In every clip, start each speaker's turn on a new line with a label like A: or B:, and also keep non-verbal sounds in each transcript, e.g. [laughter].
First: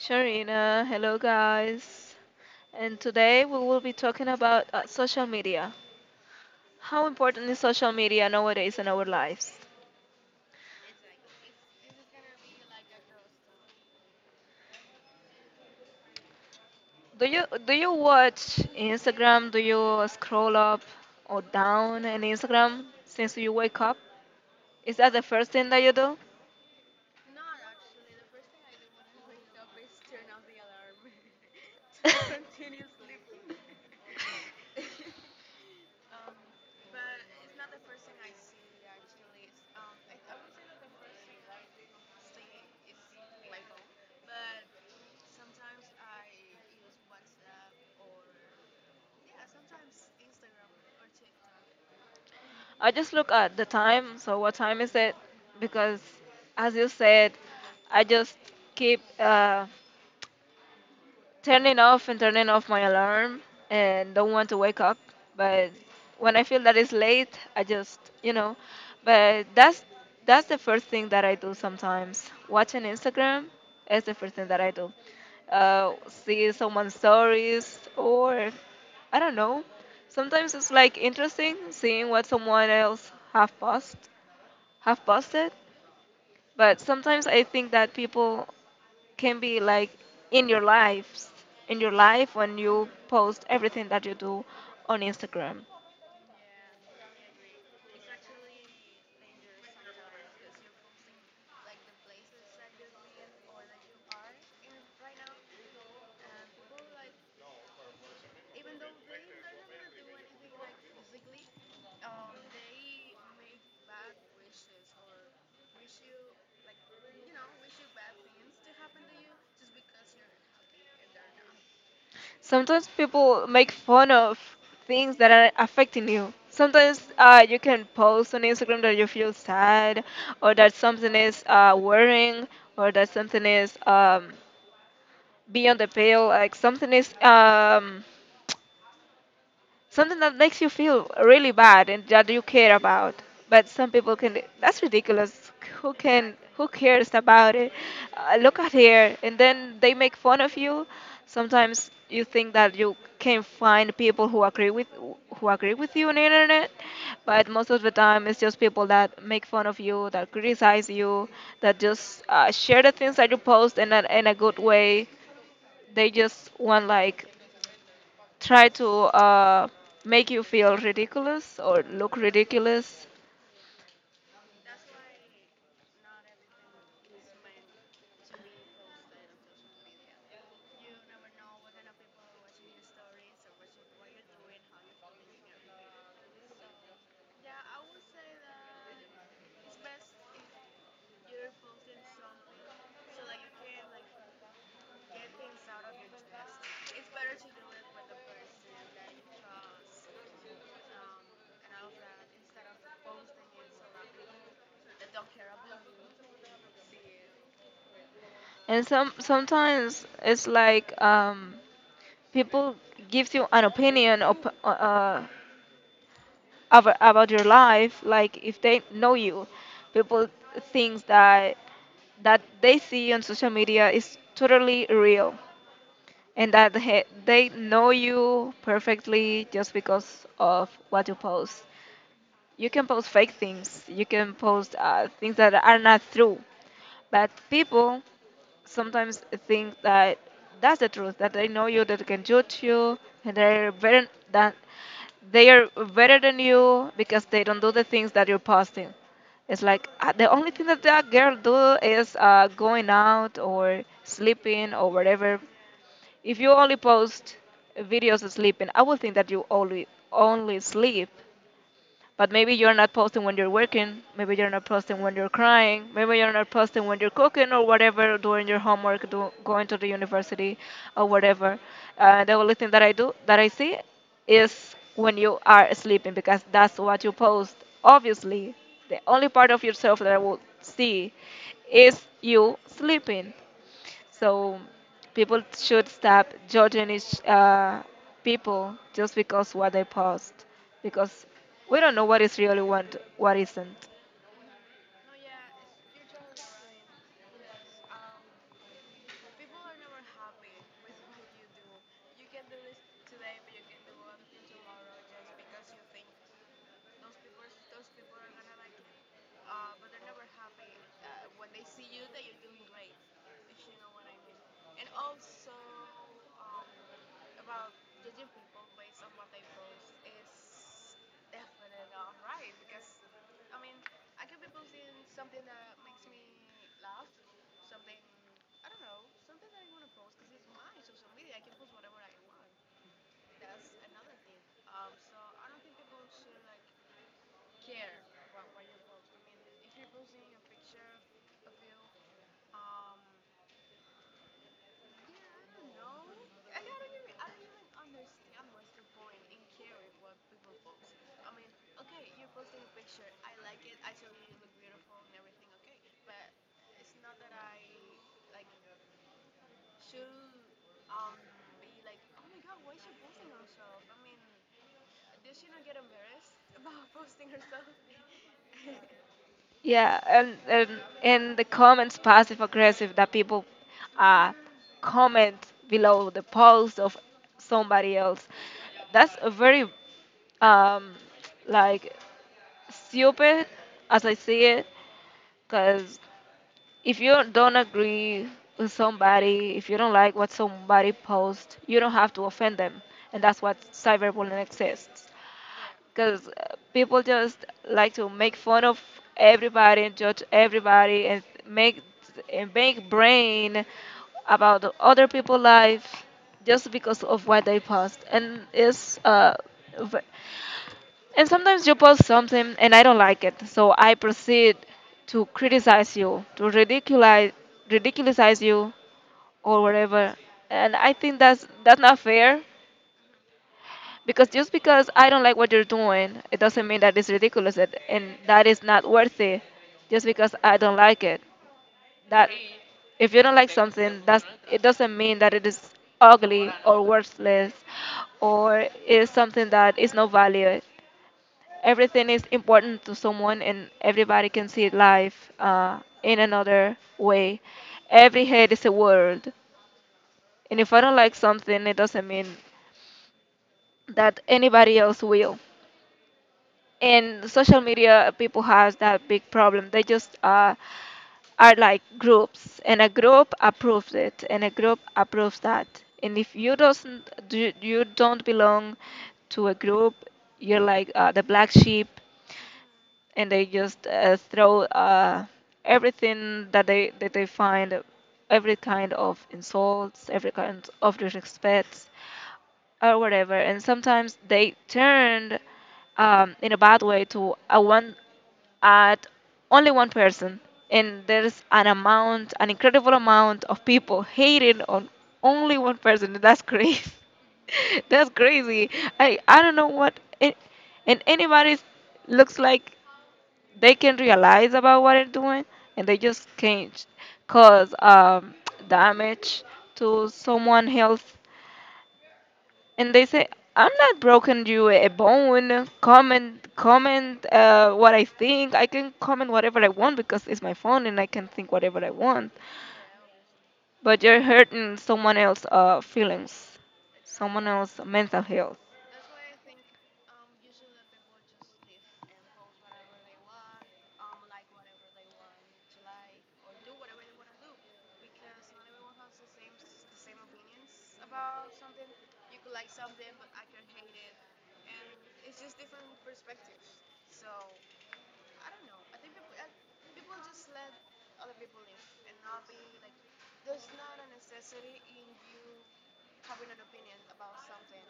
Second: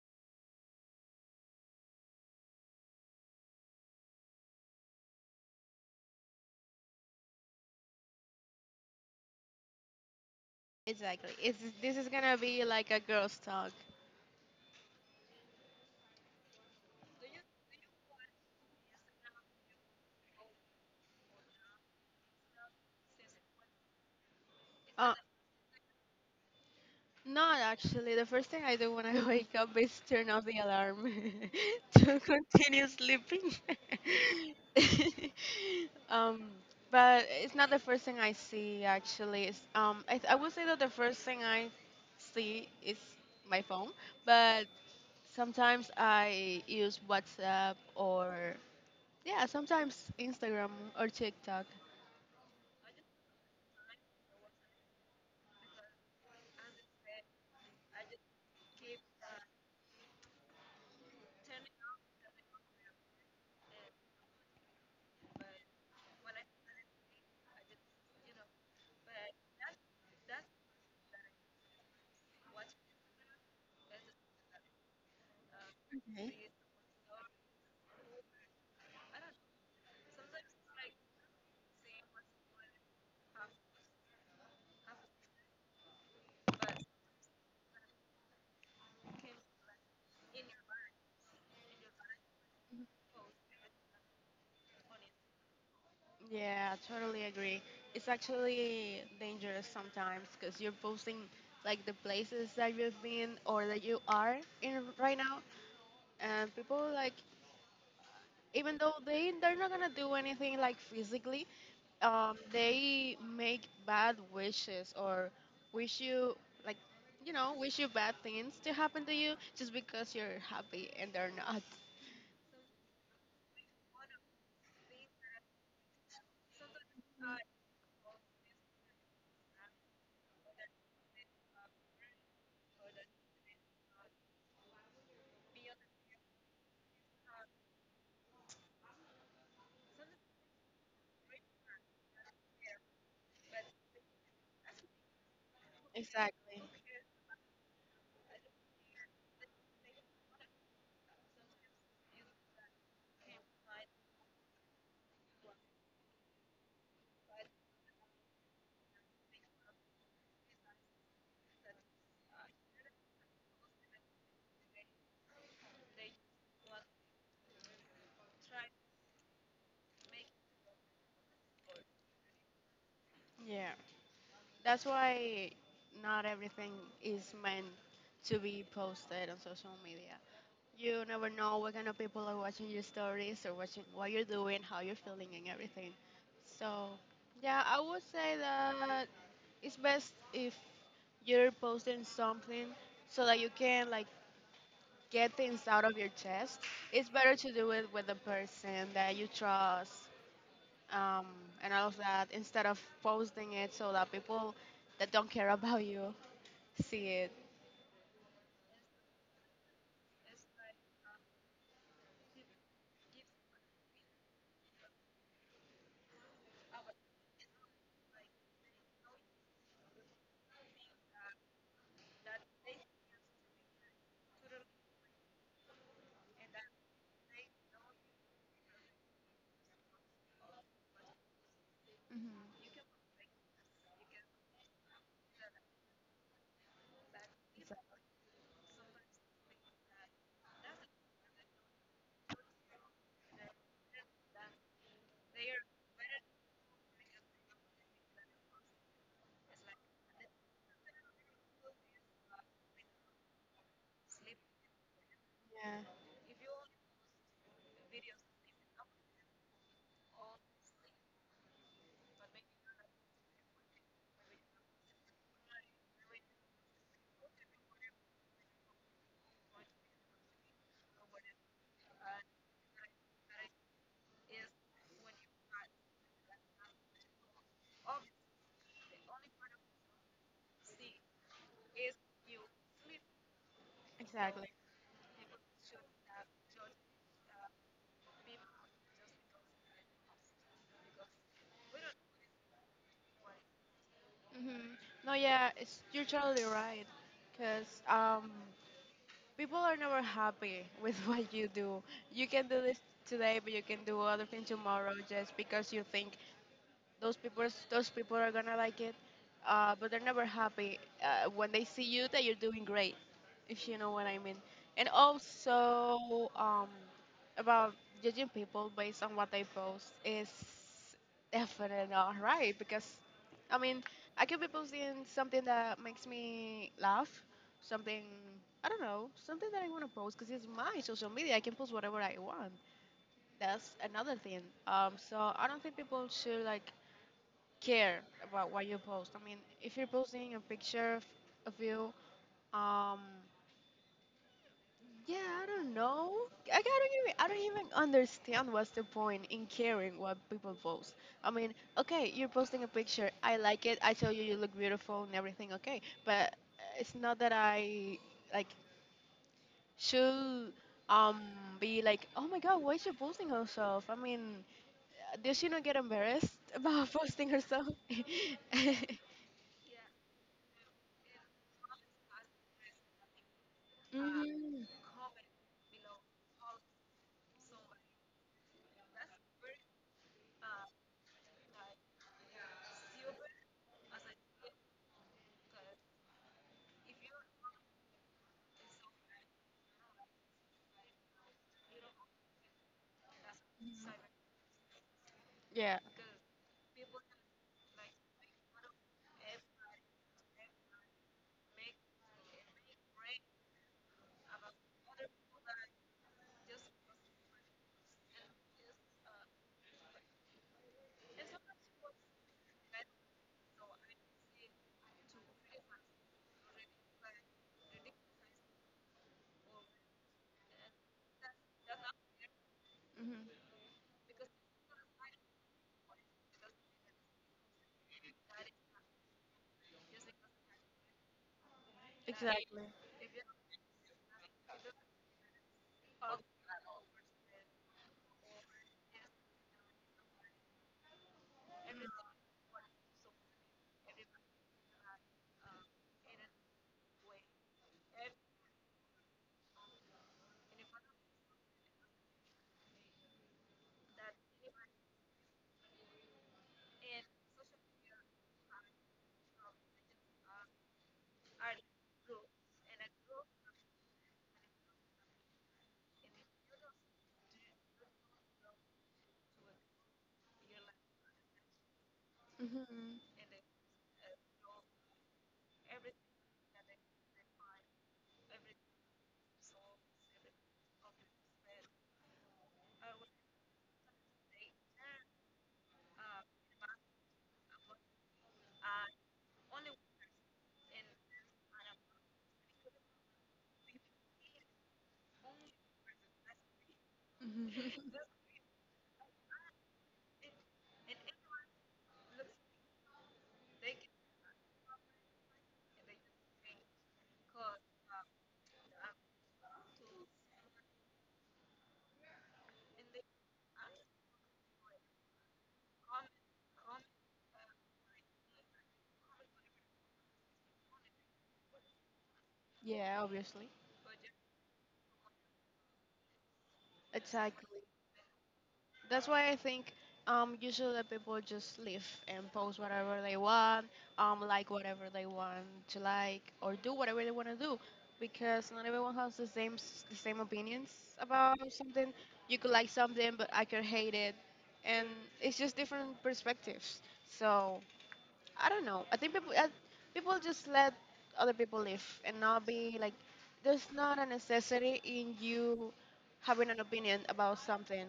A: Sharina, hello guys. And today we will be talking about social media. How important is social media nowadays in our lives?
B: Exactly. This is gonna be like a girl's talk.
A: Do you watch Instagram? Do you scroll up or down in Instagram since you wake up? Is
B: Uh,
A: that the first thing that you do?
B: Not actually. The first thing I do when I [laughs] wake up is turn off the alarm
A: [laughs]
B: [laughs] to continue
A: [laughs] [laughs]
B: sleeping. [laughs] um, but it's not the first thing I see actually. I would say that the first thing I see is my phone, but sometimes I use WhatsApp or yeah, sometimes Instagram or TikTok.
A: I just look at the time. So what time is it? Because as you said, I just keep turning off and turning off my alarm and don't want to wake up, but when I feel that it's late, I just but that's the first thing that I do. Sometimes watching Instagram is the first thing that I do, see someone's stories or I don't know, sometimes it's like interesting seeing what someone else have post have posted. But sometimes I think that people can be like in your lives, in your life, when you post everything that you do on Instagram.
B: Yeah, I totally agree. It's actually dangerous sometimes because you're posting like the places that you've been or that you are in right now, and people like even though they're not gonna do anything like physically, they make bad wishes or wish you like wish you bad things to happen to you just because you're happy and they're not.
A: Sometimes people make fun of things that are affecting you. Sometimes you can post on Instagram that you feel sad, or that something is worrying, or that something is beyond the pale, like something is something that makes you feel really bad and that you care about, but some people can, that's ridiculous. Who can,
B: Exactly.
A: who cares about it, look at here, and then they make fun of you. Sometimes you think that you can find people who agree with, who agree with you on the internet, but most of the time it's just people that make fun of you, that criticize you, that just share the things that you post in a good way. They just want, like, try to uh, make you feel ridiculous or look ridiculous.
B: Yeah. That's why not everything is meant to be posted on social media. You never know what kind of people are watching your stories or watching what you're doing, how you're feeling, and everything. So, yeah, I would say that it's best if you're posting something so that you can like get things out of your chest. It's better to do it with a person that you trust, um, and all of that instead of posting it so that people that don't care about you see it.
A: And sometimes it's like people gives you an opinion about your life. Like if they know you, people thinks that that they see on social media is totally real, and that they know you perfectly just because of what you post.
B: Hmm.
A: You can post fake things. You can post things that are not true. But people sometimes think that that's the truth. That they know you. That they can judge you. And they're better than, they are better than you because they don't do the things that you're posting. It's like the only thing that that girl do is going out or sleeping or whatever.
B: Yeah,
A: If you only post videos of sleeping, I would think that you only sleep. But maybe you're not posting when you're working. Maybe you're not posting when you're crying. Maybe you're not posting when you're cooking or whatever, doing your homework, going to the university or whatever. The only thing that I do, that I see, is when you are sleeping because that's what you post. Obviously, the only part of yourself that I will see is you sleeping.
B: exactly.
A: So people should stop judging each people just because what they post, because we don't know what is really want, what isn't.
B: Hmm. No, yeah, it's you're totally right. Cause people are never happy with [laughs] what you do. You can do this today, but you can do other thing tomorrow just because you think those people those people are gonna like it, but they're never happy when they see you that you're doing great if you know what I mean. And also about judging people based on what they post is definitely not right because i mean I could be posting something that makes me laugh, something, I don't know, something that I want to post because it's my social media. I can post whatever I want. That's another thing. So I don't think people should like care about what you post. I mean, if you're posting a picture of you, um, yeah, I don't know. Like, I don't even understand what's the point in caring what people post. I mean, okay, you're posting a picture. I like it. I tell you you look beautiful and everything. Okay, but it's not that I like should um be like, oh my god, why is she posting herself? I mean, does she not get embarrassed about [laughs] posting herself? [laughs]
A: Yeah, and and the comments passive aggressive that people uh,
B: Mhm.
A: comment below the post of somebody else. That's a very um, like stupid, as I see it, because if you don't agree with somebody, if you don't like what somebody posts, you don't have to offend them. And that's what cyberbullying exists,
B: Yeah.
A: because people just like to make fun of everybody and judge everybody and make, and make brain about the other people's life just because of what they post. And it's v- and sometimes you post something and I don't like it, so I proceed to criticize you, to ridiculicize you, or whatever. And I think that's not fair,
B: Hmm.
A: because just because I don't like what you're doing, it doesn't mean that it's ridiculous, and that is not worthy. Just because I don't like it, that,
B: Exactly.
A: if you don't like something, that's, it doesn't mean that it is ugly or worthless, or is something that is no value. Everything is important to someone, and everybody can see life in another way. Every head is a world, and if I don't like something, it doesn't mean that anybody else will. In social media, people have that big problem. They just are like groups, and a group approves it and a group approves that, and if you doesn't do, you don't belong to a group, you're like the black sheep,
B: Hmm.
A: and they just throw everything that they find, every kind of insults, every kind of disrespects, or whatever. And sometimes they turned in a bad way to a one at only one person, and there's an amount, an incredible amount of people hating on only one person. That's [laughs] crazy.
B: Hmm.
A: [laughs] That's crazy. I don't know what it, and anybody looks like they can realize about what they're doing, and they just can't cause damage to someone else. And they say, "I'm not broken you a bone. Comment what I think. I can comment whatever I want because it's my phone and I can think whatever I want.
B: [laughs] Yeah, obviously.
A: But you're hurting someone else's feelings, someone
B: Exactly.
A: else's mental health."
B: That's why I think usually the people just live and post whatever they want, like whatever they want to like or do whatever they want to do because not everyone has the same s- the same opinions about something. You could like something but I could hate it and it's just different perspectives. So I don't know. I think people people just let other people live and not be like there's not a necessity in you having an opinion about something.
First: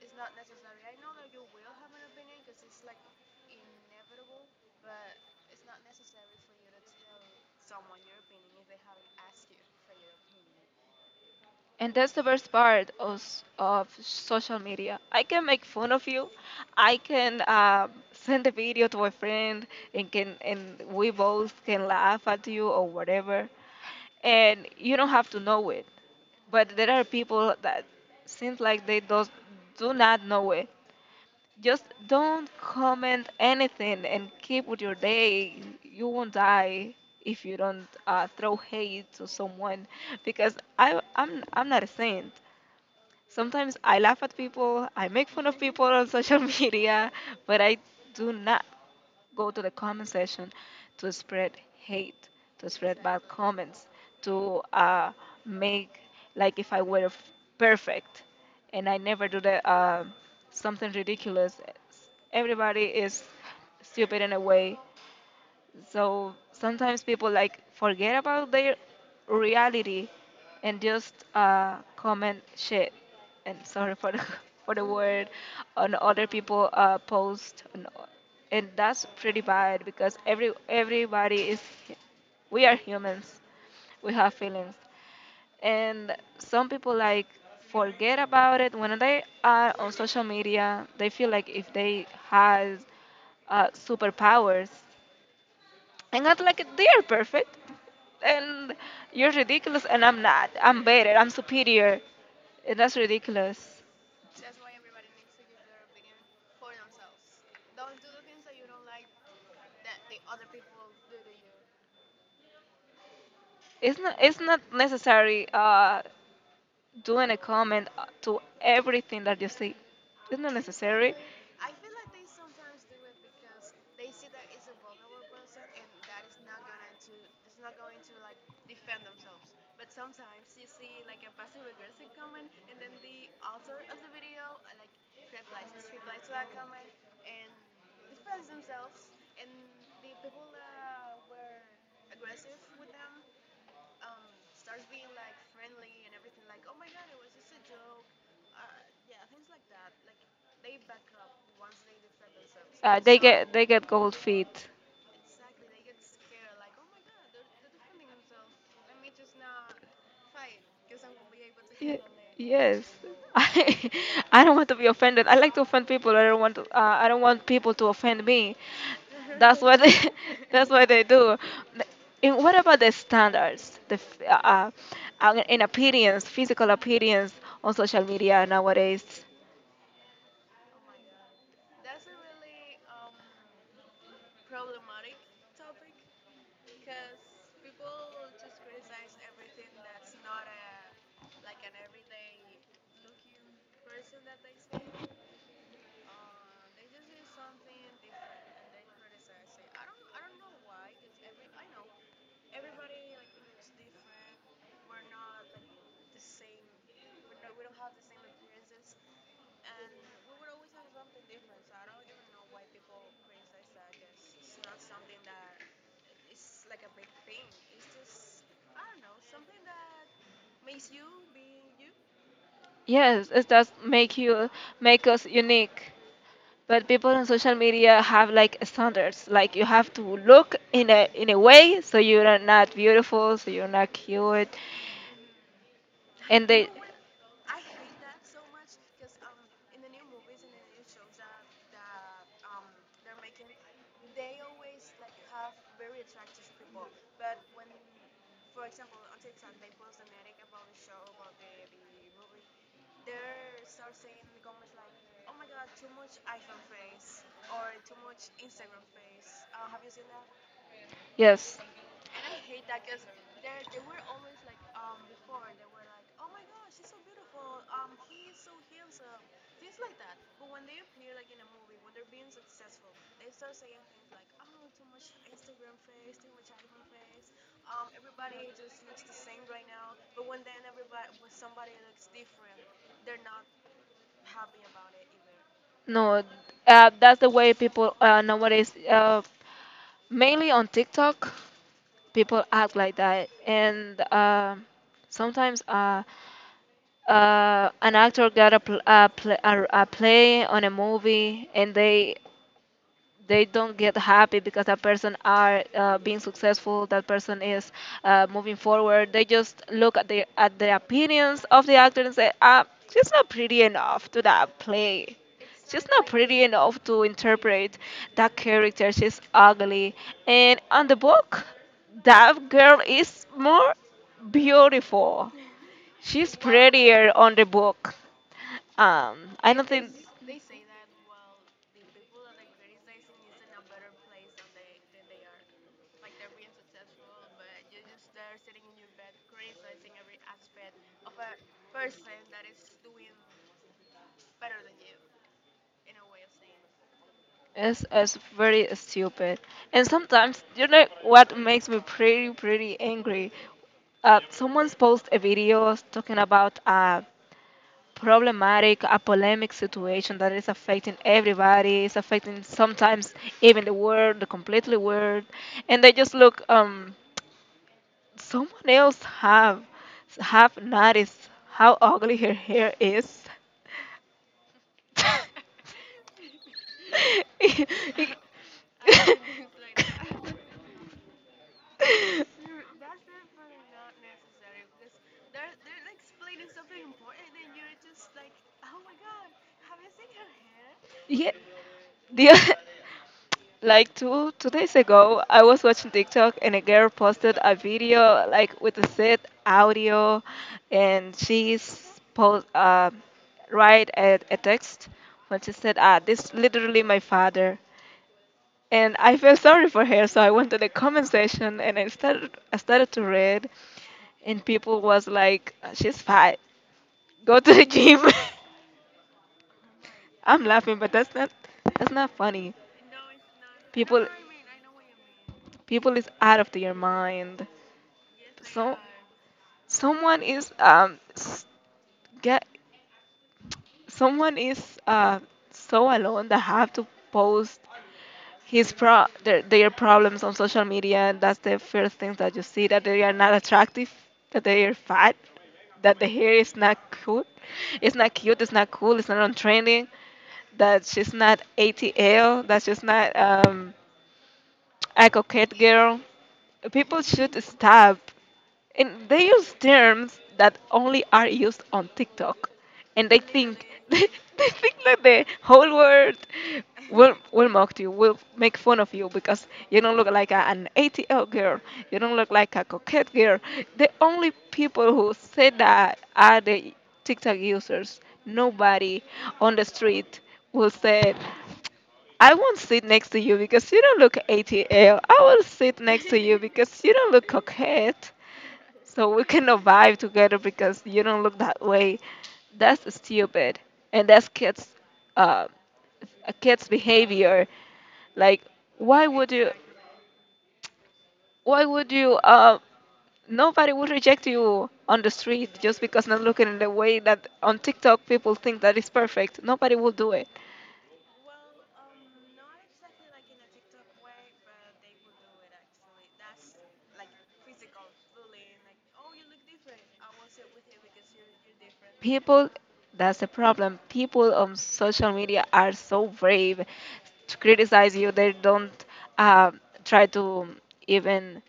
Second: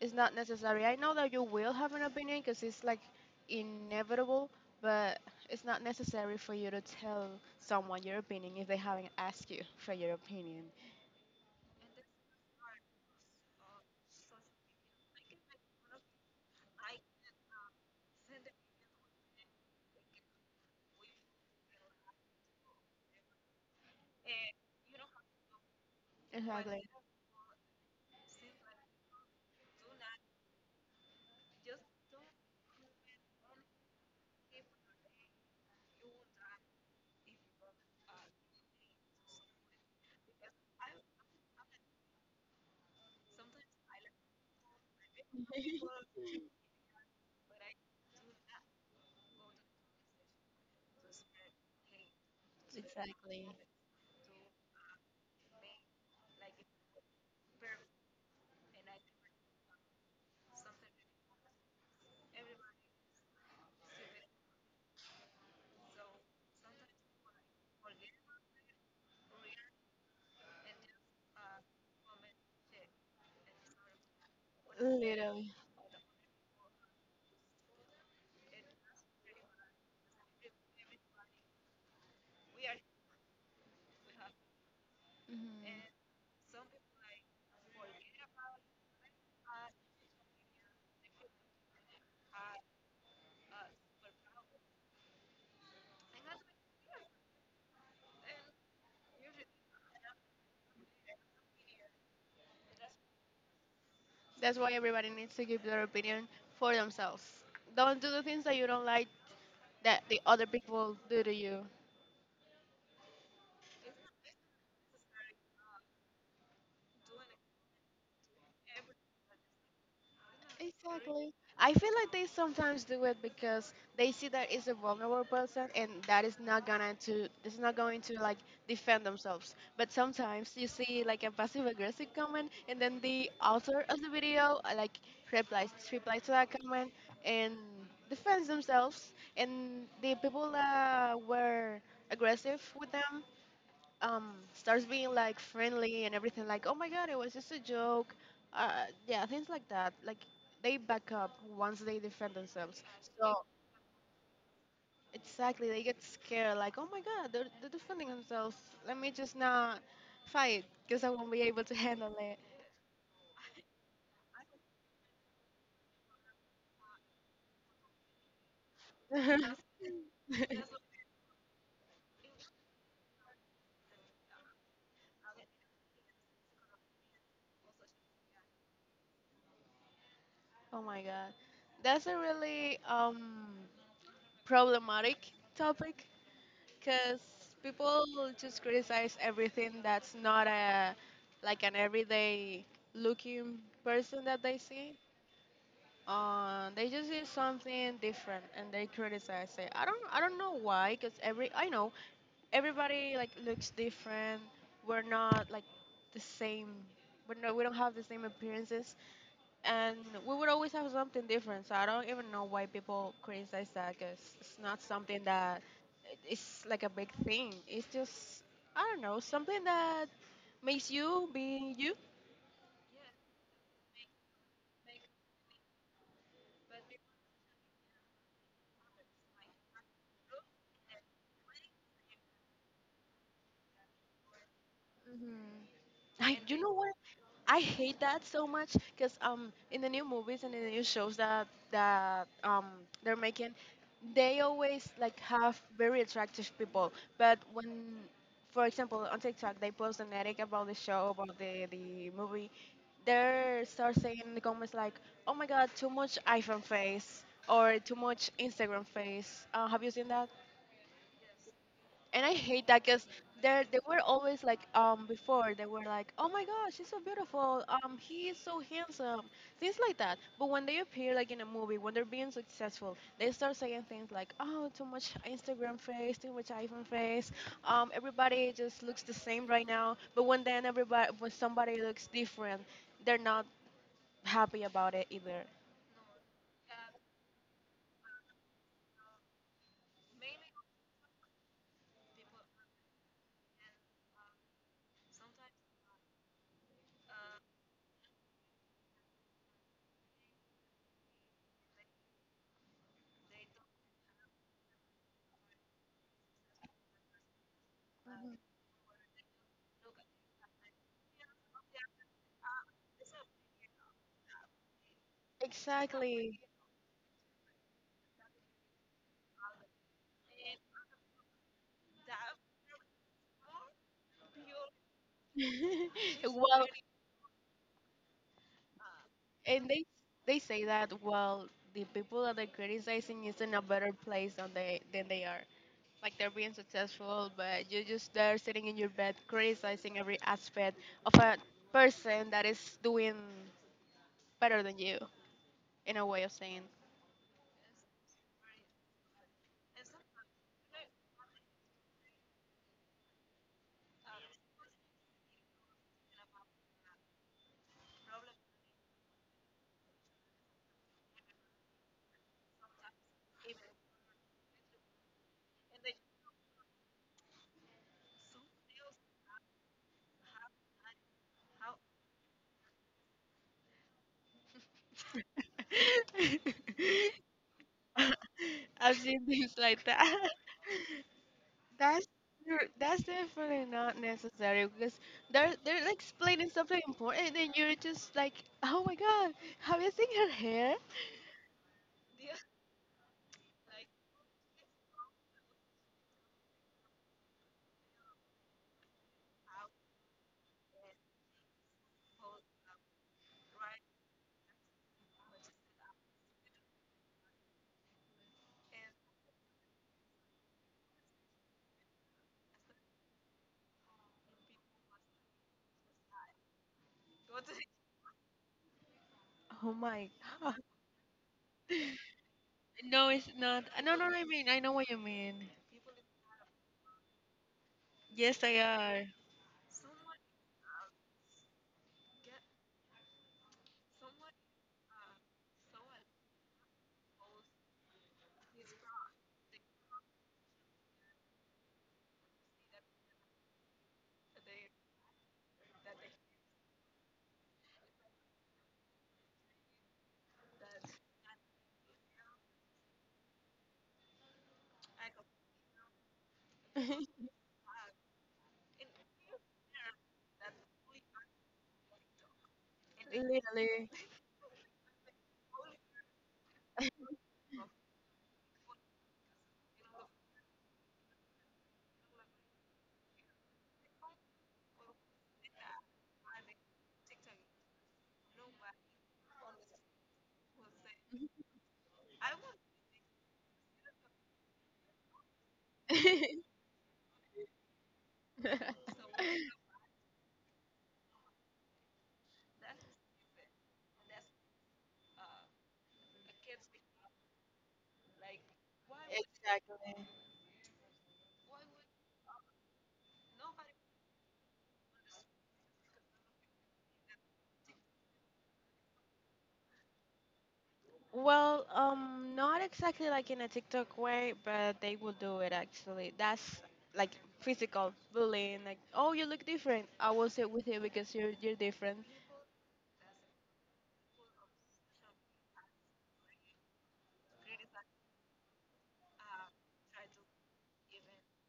B: It's not necessary. I know that you will have an opinion because it's like inevitable, but it's not necessary for you to tell someone your opinion if they haven't asked you for your opinion.
A: And that's the best part of, of social media. I can make fun of you. I can send a video to a friend, and can, and we both can laugh at you or whatever. And you don't have to know it. But
B: Exactly.
A: there are people that seems like do not know it. Just don't comment anything and keep with your day. You won't die if you don't throw hate to someone, because I'm not a saint. Sometimes I laugh at people, I make fun of people
B: [laughs]
A: on social [laughs] media, but I do not go to the comment section to spread hate, to spread bad
B: Exactly.
A: comments, to make like if I were perfect, and I never do that. Something ridiculous. Everybody is stupid in a way, so sometimes people like forget about their reality and just comment shit. And sorry for the [laughs] for the word
B: Literally.
A: on other people post, and that's pretty bad because everybody is hu- we are humans, we have feelings,
B: Mhm.
A: and some people like forget about it when they are on social media. They feel like if they has superpowers and act like they are perfect, and you're ridiculous and I'm not, I'm better, I'm superior, and that's ridiculous.
B: That's why everybody needs to give their opinion for themselves. Don't do the things that you don't like that the other people do to you.
A: It's not necessary doing a comment to everything that you see. It's not necessary.
B: Exactly. I feel like they sometimes do it because they see that it's a vulnerable person and that is not gonna to this is not going to like defend themselves. But sometimes you see like a passive aggressive comment and then the author of the video, like replies to that comment and defends themselves, and the people that were aggressive with them starts being like friendly and everything like, oh my god, it was just a joke. Yeah, things like that. Like, they back up once they defend themselves. So
A: They get gold feet.
B: exactly, they get scared like, oh my god, they're defending themselves. Let me just not fight because I won't be able to
A: Ye-
B: handle it.
A: Yes, [laughs] I I don't want to be offended. I like to offend people. I don't want to, I don't want people to offend me. That's
B: [laughs]
A: what they, [laughs] that's what they do. Th- And what about the standards, the in appearance, physical appearance on social media nowadays?
B: Oh my god, that's a really problematic topic because people just criticize everything that's not a like an everyday looking person that they see. They just see something different and they criticize it. I don't know why, because every I know everybody like looks different. We're not like the same. We don't have the same appearances, and we would always have something different. So I don't even know why people criticize that because it's not something that it's like a big thing. It's just I don't know something that makes you be you.
A: Yes, it does make you make us unique. But people on social media have like standards, like you have to look in a, in a way, so you're not beautiful, so you're not cute,
B: Hmm. I
A: and
B: And you
A: they,
B: know what, I hate that so much because in the new movies and in the new shows that they're making, they always like have very attractive people. But when, for example, on TikTok they post an edit about the show, about the movie, they start saying in the comments like, "Oh my god, too much iPhone face." Or too much Instagram face. Have you seen that?
A: yes.
B: And I hate that because they were always like, um, before they were like, oh my gosh, she's so beautiful, um, he is so handsome, things like that. But when they appear like in a movie, when they're being successful, they start saying things like, oh, too much Instagram face, too much iPhone face. Um, everybody just looks the same right now, but when then everybody when somebody looks different, they're not happy about it either.
A: No, that's the way people nowadays, mainly on TikTok, people act like that, and sometimes an actor got a, a play on a movie, and they don't get happy because that person are being successful, that person is
B: Mhm.
A: moving forward. They just look at the, at the opinions of the actor and say, ah, she's not pretty enough to that play, she's not
B: Exactly.
A: pretty enough to interpret that character, she's ugly, and on the book that girl is more beautiful.
B: [laughs]
A: She's
B: Wow.
A: prettier on the book. Um, I don't
B: And
A: think.
B: they say that well, the people that they're criticizing is in a better place than they are. Like, they're being successful, but you're just there sitting in your bed criticizing every aspect of a person that is doing better than you, in a way of saying.
A: It's very stupid. And sometimes, you know what makes me pretty, pretty angry? Someone's post a video talking about a polemic situation that is affecting everybody. It's affecting sometimes even the world, the completely world, and they just look. Someone else have noticed how ugly her hair is.
B: [laughs] I've seen things like that.
A: [laughs]
B: [laughs] That's
A: Mm,
B: true- that's definitely not necessary because they're like explaining something important and you're just like, oh my god, have you seen her hair?
A: yeah, the, [laughs] like two days ago, I was watching TikTok and a girl posted a video like with the set audio, and she's post write a text when she said, "Ah, this literally my father." And I felt sorry for her, so I went to the comment section and I started to read, and people was like, "She's fat, go to the gym."
B: Oh my
A: [laughs] I'm
B: god.
A: laughing, but that's not funny.
B: [laughs] No, it's not. No, no,
A: People
B: I mean, I know what you mean.
A: people is out of their mind.
B: Yes, they
A: So
B: are.
A: someone is get, someone is so alone that have to post his pro their problems on social media. That's the first things that you see, that they are not attractive, that they are fat, that the hair is not cute. It's not cute, it's not cool, it's not on trending, that she's not atl, that she's not a coquette girl. People
B: [laughs]
A: should stop. And they use terms that only are used on TikTok. And they think [laughs]
B: Literally.
A: they think that the whole world will mock you, will make fun of you because you don't look like an ATL girl, you don't look like a coquette girl. The only people who say that are the TikTok users. Nobody on the street will say I won't sit next to you because you don't look ATL. I will sit next to you
B: [laughs]
A: because you don't look coquette. So we cannot vibe together because you don't look that way. That's stupid. And that's kids, uh, a kid's behavior. Like, why would you, why would you, nobody would reject you on the street just because not looking in the way that on TikTok people think that is perfect. Nobody will do it.
B: Well, not exactly like in a TikTok way, but they will do it actually. That's like physical bullying. Like, oh, you look different. I will sit with you because you're different.
A: People, that's the problem. People on social media are so brave to criticize you. They don't uh, try to even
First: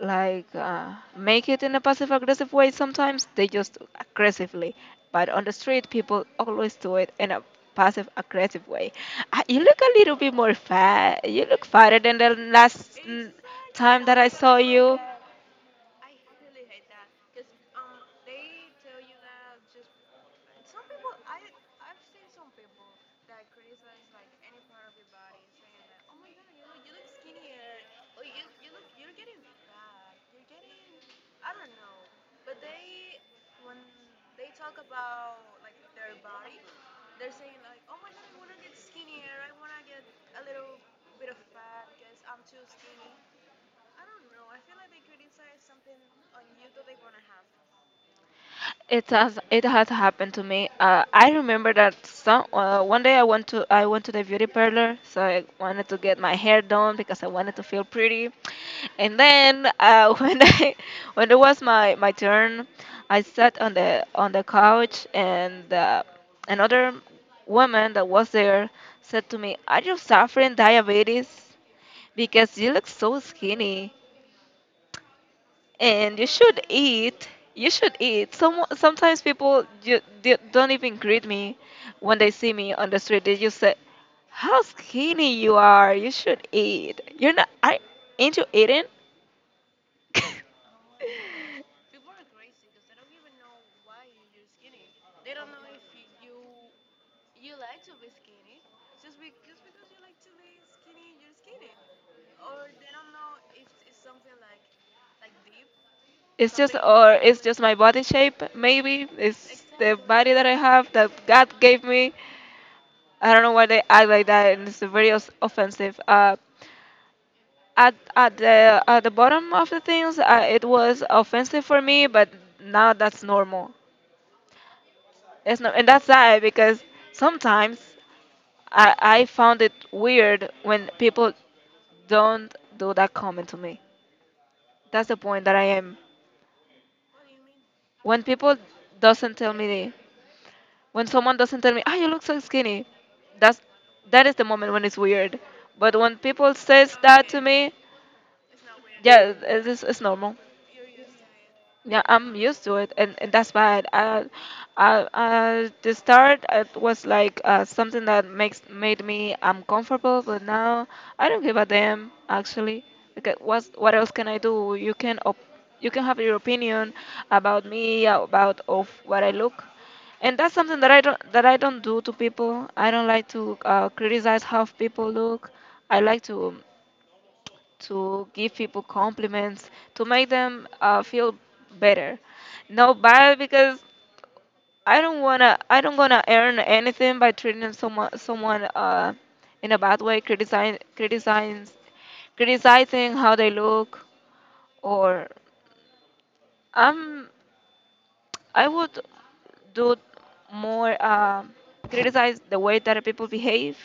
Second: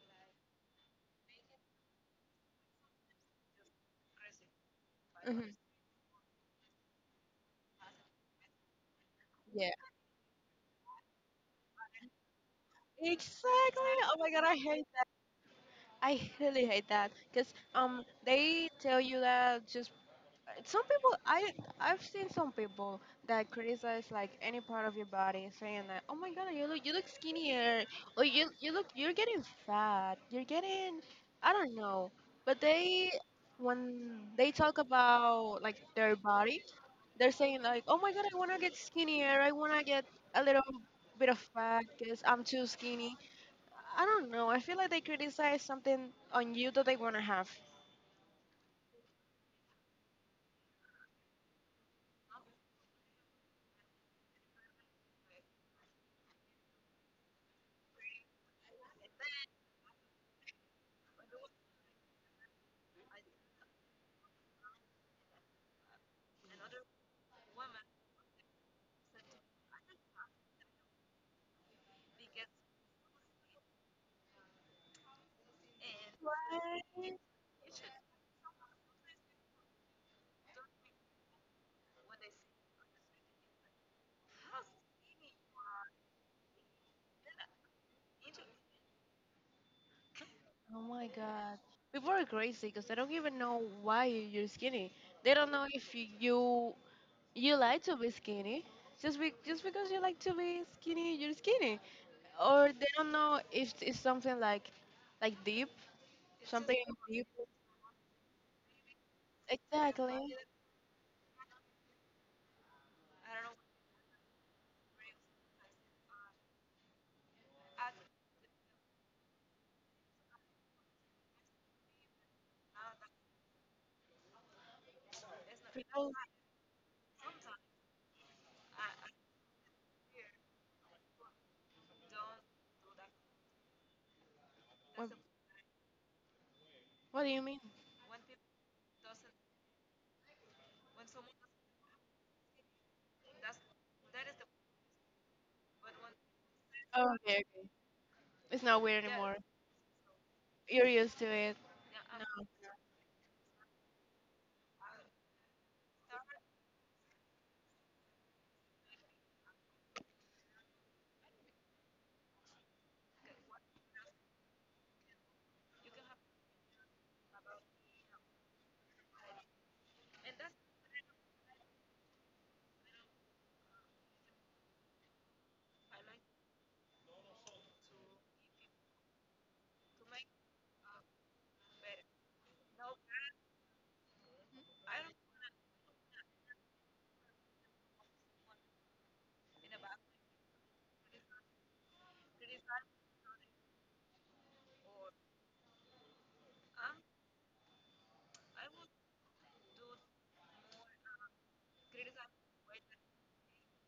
A: like make it in a passive aggressive way. Sometimes they just aggressively, but on the
B: Mhm.
A: street people always do it in a passive aggressive way. You
B: Yeah.
A: look a little bit more fat, you look fatter than the last
B: Exactly.
A: time
B: Oh
A: that I
B: my god, I
A: saw
B: hate
A: you.
B: that. I really hate that because they tell you that just some people, I've seen some people that criticize like any part of your body saying that, oh my god, you look skinnier, or you look you're getting fat, you're getting, I don't know. But they when they talk about like their body, they're saying like, oh my god, I want to get skinnier, I want to get a little bit of fat because I'm too skinny. I don't know, I feel like they criticize something on you that they want to have.
A: It has happened to me. I remember that some one day I went to the beauty parlor, so I wanted to get my hair done because I wanted to feel pretty. And then [laughs] when it was my turn, I sat on the couch and another woman that was there said to me, "Are you suffering diabetes? Because you look so skinny." And you should
B: Right?
A: eat. You should eat. Sometimes people don't even greet me when they see me on the street. They just say, "How skinny you are! You should eat. You're not. I ain't you eating?"
B: Oh my god.
A: [laughs]
B: People are crazy because they don't even know why you're skinny. They don't know if you, you like to be skinny. Just because you like to be skinny, you're skinny. Or they don't know if it's something like deep,
A: It's just,
B: something
A: or
B: deep.
A: it's just my body shape. Maybe it's the
B: Exactly.
A: body that I have that God gave me. I don't know why they act like that, and it's very offensive. At the bottom of the things, it was offensive for me, but now that's normal. It's no, and that's
B: People,
A: sad because sometimes I found it weird when people don't do that comment to me.
B: what,
A: That's the point that I am.
B: what do you mean?
A: When people doesn't tell me, when someone doesn't tell me, ah, you look so skinny, that's that is the moment when it's weird. But when people says
B: Oh,
A: that
B: okay,
A: to
B: okay.
A: me,
B: It's not weird
A: yeah,
B: anymore.
A: it's normal.
B: You're used to it.
A: Yeah, I'm used to it, and, that's why I, the start it was like something that makes made me uncomfortable, but now I don't give a damn actually. Because what else can I do? You can you can have your opinion about me, about of what I look, and that's something that I don't do to people. I don't like to criticize how people look. I like to give people compliments, to make them feel better. No bad because I don't wanna, I don't gonna earn anything by treating someone in a bad way, criticizing, criticizing how they look. Or I'm I would do more criticize the way that people behave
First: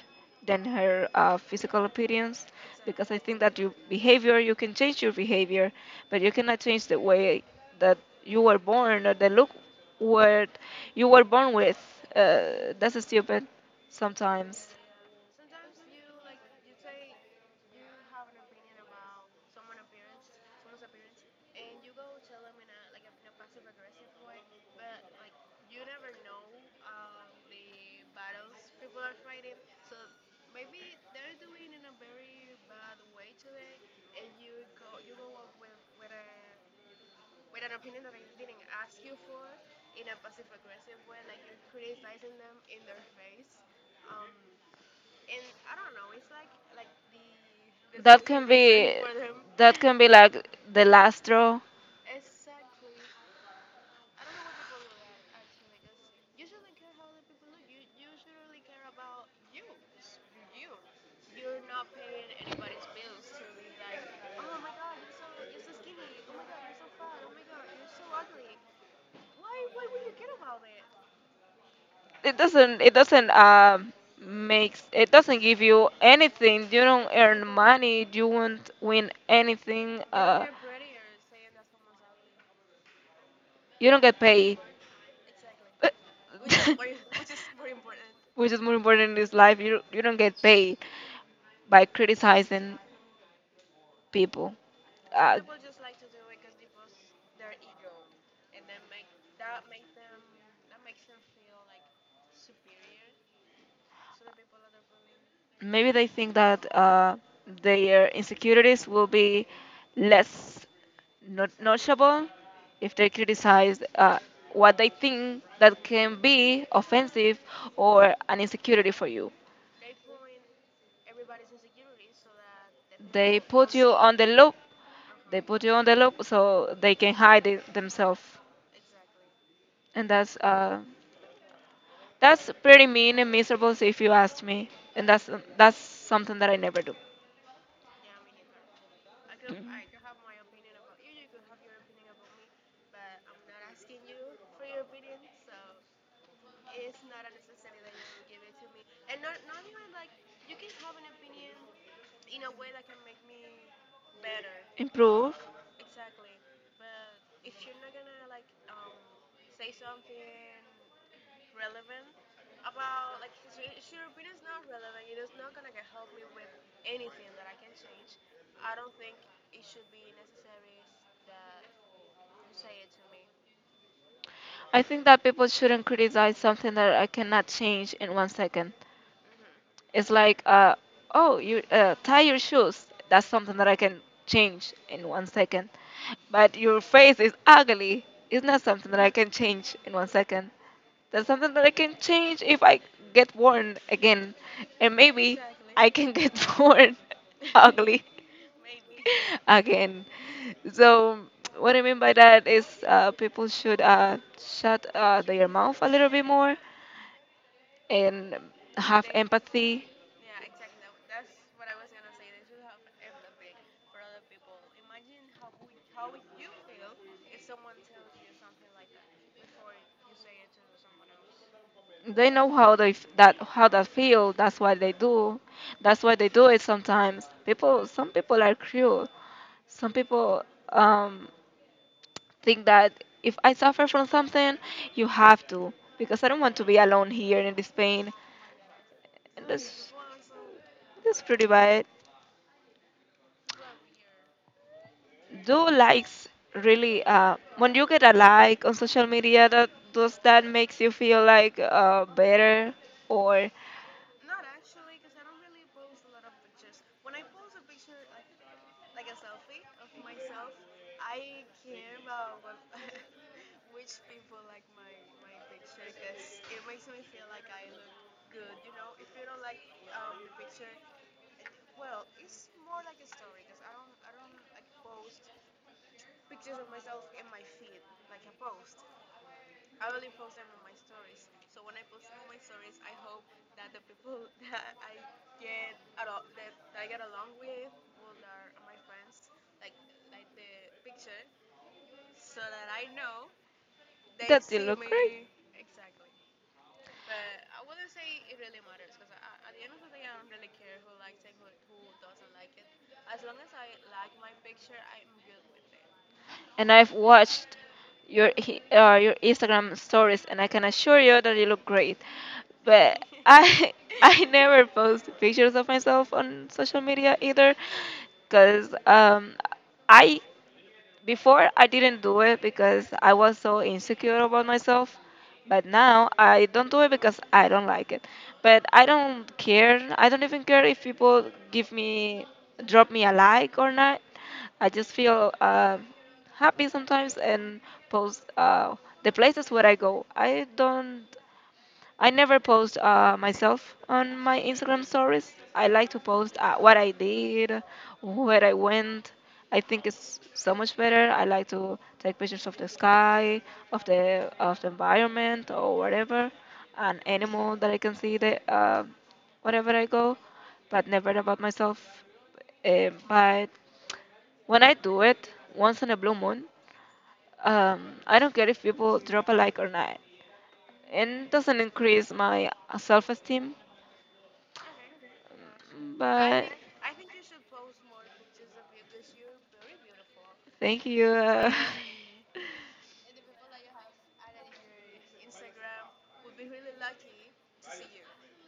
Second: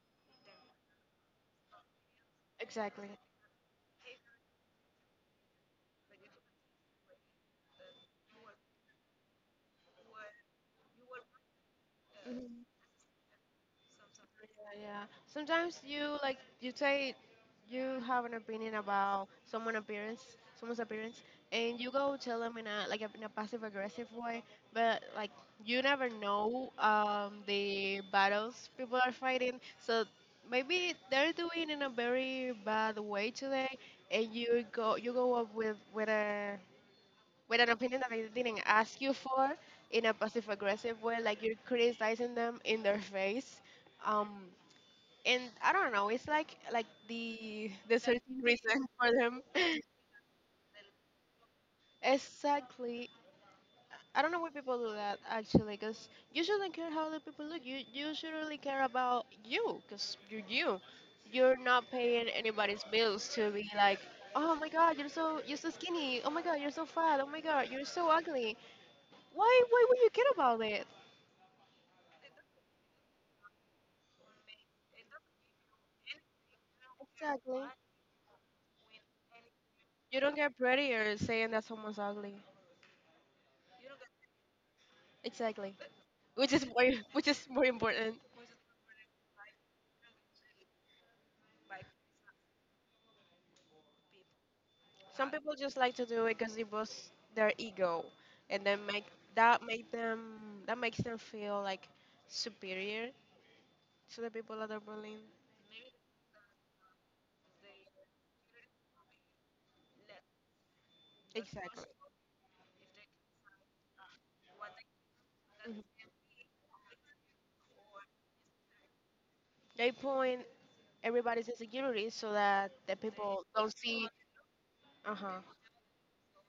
A: than her physical appearance,
B: Exactly.
A: because I think that you can change your behavior, but you cannot change the way that you were born, or the look what you were born with.
B: Mm-hmm.
A: That's stupid sometimes.
B: Yeah, yeah. Sometimes you like you say you have an opinion about someone appearance, someone's appearance, and you go tell them in a like in a passive aggressive way, but like you never know, the battles people are fighting. So maybe they're doing in a very bad way today, and you go up with a with an opinion that they didn't ask you for, in a passive aggressive way, like you're criticizing them in their face. Um, and I don't know. It's like the
A: That
B: certain
A: can
B: reason [laughs]
A: be
B: for them.
A: that
B: [laughs]
A: can be like the last straw.
B: Exactly. I don't know why people do that actually, because you shouldn't care how the people look. You should really care about you, because you're you. You're not paying anybody's bills to be like, oh my god, you're so skinny. Oh my god, you're so fat. Oh my god, you're so ugly. Why would you care about it?
A: It doesn't makes it doesn't give you anything. You don't earn
B: Exactly.
A: money, you won't win anything,
B: You don't get prettier saying that someone's ugly.
A: you don't get paid.
B: Exactly. Which is more
A: [laughs]
B: [laughs] which is more important.
A: Which is more important in this life? You don't get paid by criticizing people.
B: Some
A: uh,
B: people just like to do it because it was their ego, and then make that make them, that makes them feel like superior to the people that are bullying.
A: maybe they think that their insecurities will be less, not
B: Exactly.
A: noticeable, if they criticize what they think that
B: Hmm.
A: can be offensive or an insecurity for you.
B: They point everybody's insecurities so that the
A: They
B: people
A: put
B: don't
A: you
B: see.
A: on the loop.
B: Uh
A: They
B: huh.
A: put you on the loop so they can hide it themselves, and that's pretty mean and miserable if you asked me. And that's something that I never do. Improve. I think that people shouldn't criticize something that I cannot change in one second. It's like, oh, you tie your shoes. That's something that I can change in one second. But your face is ugly. It's not something that I can change in one second. That's something that I can change if I get born again, and maybe I can get [laughs] born ugly [laughs] again. So what I mean by that is people should shut their mouth a little bit more and have empathy. They know how that how that feel, that's why they do, that's why they do it. Sometimes people, some people are cruel. Some people um, think that if I suffer from something you have to, because I don't want to be alone here in this pain, and that's pretty bad. Do likes really when you get a like on social media, that does that makes you feel like better, or that you look great. And I've watched your your Instagram stories, and I can assure you that you look great. But I [laughs] I never post pictures of myself on social media either, cause I, before I didn't do it because I was so insecure about myself, but now I don't do it because I don't like it. But I don't care. I don't even care if people give me drop me a like or not. I just feel happy sometimes and post the places where I go. I never post myself on my Instagram stories. I like to post what I did, where I went. I think it's so much better. I like to take pictures of the sky, of the environment or whatever, an animal that I can see the wherever I go, but never about myself. But when I do it once in a blue moon, I don't care if people drop a like or not, and doesn't increase my self esteem. But thank you.